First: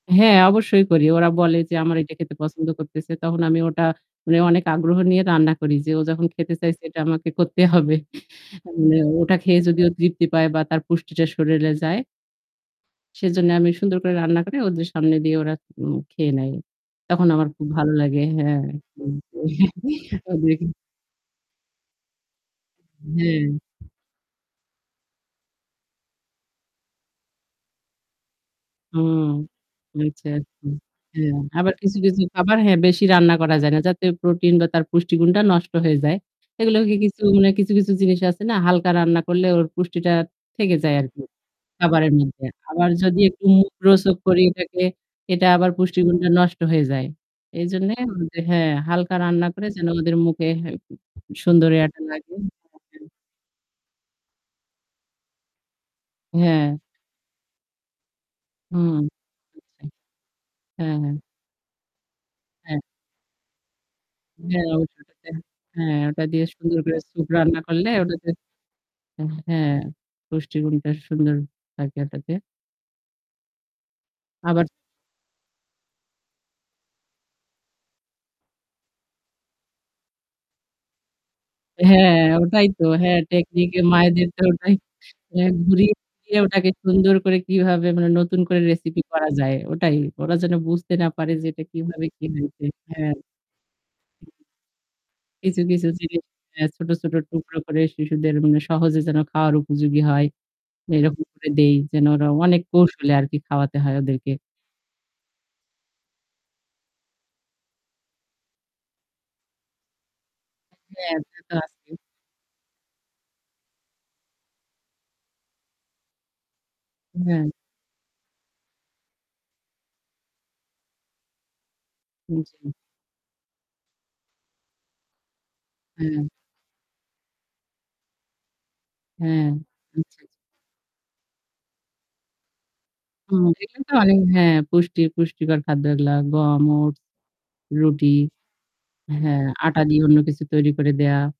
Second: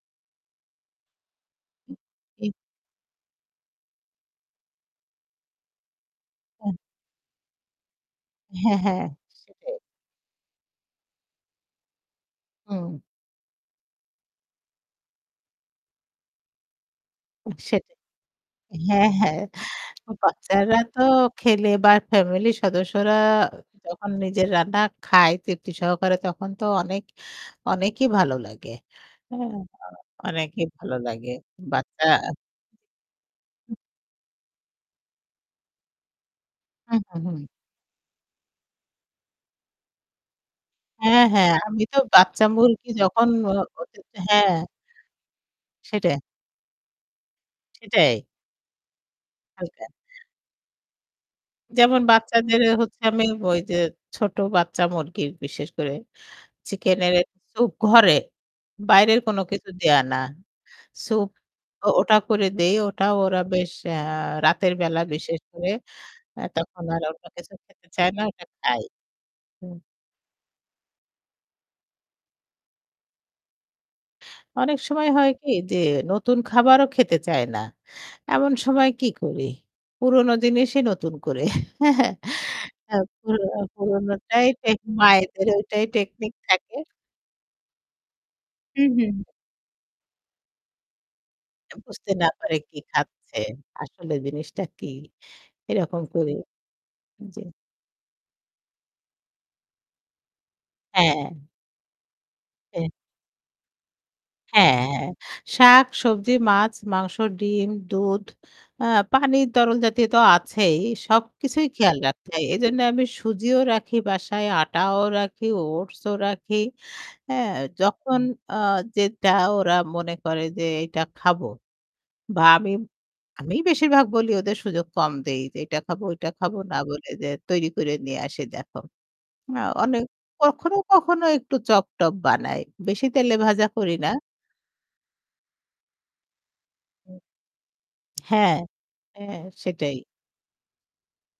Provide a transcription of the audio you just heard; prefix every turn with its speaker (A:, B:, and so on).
A: হ্যাঁ অবশ্যই করি। ওরা বলে যে, আমার এটা খেতে
B: এই
A: পছন্দ করতেছে। তখন আমি ওটা মানে অনেক আগ্রহ নিয়ে রান্না করি। যে ও যখন খেতে
B: হ্যাঁ।
A: চাইছে এটা আমাকে করতে হবে।
B: হ্যাঁ,
A: মানে
B: হ্যাঁ
A: ওটা খেয়ে
B: সেটাই।
A: যদি ও তৃপ্তি পায় বা তার পুষ্টিটা শরীরে যায়
B: হুম।
A: সেজন্যে আমি সুন্দর করে রান্না করে ওদের সামনে দিয়ে ওরা উম খেয়ে নেয়। তখন আমার খুব ভালো
B: সেটাই।
A: লাগে। হ্যাঁ,
B: হ্যাঁ,
A: হুম
B: হ্যাঁ
A: ওগুলা কিন
B: বাচ্চারা তো খেলে বা ফ্যামিলির সদস্যরা
A: হুম।
B: যখন নিজের রান্না খায় তৃপ্তি সহকারে তখন তো অনেক অনেকই ভালো লাগে।
A: হুম
B: হ্যাঁ,
A: আচ্ছা,
B: অনেকই
A: আচ্ছা।
B: ভালো লাগে।
A: হ্যাঁ আবার কিছু,
B: বাচ্চা
A: কিছু খাবার হ্যাঁ বেশি রান্না করা যায় না। যাতে প্রোটিন বা তার পুষ্টিগুণটা নষ্ট হয়ে যায়। এগুলো
B: হু,
A: কি
B: হু,
A: কিছু
B: হু।
A: মানে কিছু, কিছু জিনিস আছে না হালকা রান্না করলে ওর পুষ্টিটা থেকে যায় আরকি
B: হ্যাঁ, হ্যাঁ আমি তো
A: খাবারের মধ্যে।
B: বাচ্চা
A: আবার
B: মুরগি
A: যদি
B: যখন
A: একটু
B: [unintelligible] ওহ
A: মুখরোচক করি
B: হ্যাঁ।
A: এটকে এটা আবার
B: সেটাই।
A: পুষ্টিগুণটা নষ্ট হয়ে যায়। এইজন্যে
B: সেটাই।
A: যে হ্যাঁ হালকা রান্না করে
B: হালকা।
A: যেন ওদের মুখে সুন্দর ইয়েটা
B: যেমন
A: লাগে।
B: বাচ্চাদের
A: হ্যাঁ,
B: হচ্ছে
A: হ্যাঁ।
B: আমি ওই যে ছোট বাচ্চা মুরগির বিশেষ করে
A: হ্যাঁ।
B: চিকেন এর স্যুপ ঘরে
A: হুম,
B: বাইরের কোন কিছু
A: আচ্ছা।
B: দেয়া না।
A: হ্যাঁ, হ্যাঁ।
B: স্যুপও ওটা করে দেই।
A: হ্যাঁ।
B: ওটা ওরা বেশ অ্যা
A: হ্যাঁ ওটা
B: রাতেরবেলা
A: হ্যাঁ,
B: বিশেষ করে
A: হ্যাঁ ওটা
B: আ
A: দিয়ে সুন্দর
B: তখন
A: করে
B: আর অন্য
A: স্যুপ
B: কিছু
A: রান্না
B: খেতে
A: করলে
B: চায় না
A: ওটাতে
B: ওটা খায়।
A: হ্যাঁ
B: হুম।
A: পুষ্টি গুণটা সুন্দর থাকে ওটাতে। আবার
B: অনেক সময় হয় কি যে নতুন খাবারও খেতে চায় না। এমন সময় কি করি? পুরনো জিনিসই নতুন করে
A: হ্যাঁ ওটাই তো
B: আ
A: হ্যাঁ
B: পুর
A: টেকনিক এ মায়েদের তো
B: পুরনোটাই
A: ওটাই
B: টেক
A: এহ
B: মায়েদের ওটাই টেকনিক
A: ঘুরিয়ে-ফিরিয়ে ওটাকে
B: থাকে।
A: সুন্দর করে কিভাবে মানে নতুন করে
B: হুম,
A: রেসিপি
B: হুম।
A: করা যায় ওটাই। ওরা যেন বুঝতে না পারে যে এটা কিভাবে
B: বুঝতে
A: কি
B: না পারে
A: হইছে।
B: কি
A: হ্যাঁ।
B: খাচ্ছে। আসলে জিনিসটা কী?
A: কিছু, কিছু
B: এরকম
A: জিনিস
B: করে।
A: এহ ছোট, ছোট
B: জ্বী।
A: টুকরো করে শিশুদের মানে সহজে যেন খাওয়ার উপযোগী হয়। এরকম
B: হ্যাঁ।
A: করে দেই। যেন ওরা অনেক
B: এহ
A: কৌশলে আরকি খাওয়াতে হয় ওদেরকে।
B: হ্যাঁ, হ্যাঁ, হ্যাঁ। শাক, সবজি, মাছ, মাংস, ডিম, দুধ আ পানির তরল জাতীয় তো আছেই।
A: হ্যাঁ ওটা তো
B: সবকিছুই
A: আছেই।
B: খেয়াল রাখতে হয়। এজন্যে আমি সুজিও রাখি বাসায়, আটাও রাখি, ওটসও রাখি।
A: হুম।
B: হ্যাঁ যখন আ যেটা ওরা মনে করে যে এইটা খাবো
A: হুম
B: বা
A: জ্বি।
B: আমি আমিই বেশিরভাগ বলি ওদের সুযোগ কম দেই যে, "এইটা খাবো,
A: হ্যাঁ।
B: ওইটা খাবো না বলে যে তৈরি করে নিয়ে আসি দেখো।"
A: হ্যাঁ
B: হ্যাঁ
A: আচ্ছা
B: অনেক
A: জ্বি।
B: কখনো, কখনো একটু চপ-টপ বানাই। বেশি তেলে
A: হুম
B: ভাজা
A: এগুলো তো
B: করি না।
A: অনেক হ্যাঁ পুষ্টির পুষ্টিকর খাদ্য এগুলা, গম, ওটস, রুটি,
B: হ্যাঁ। হ্যাঁ
A: হ্যাঁ আটা
B: সেটাই।
A: দিয়ে অন্য কিছু তৈরি করে দেয়া।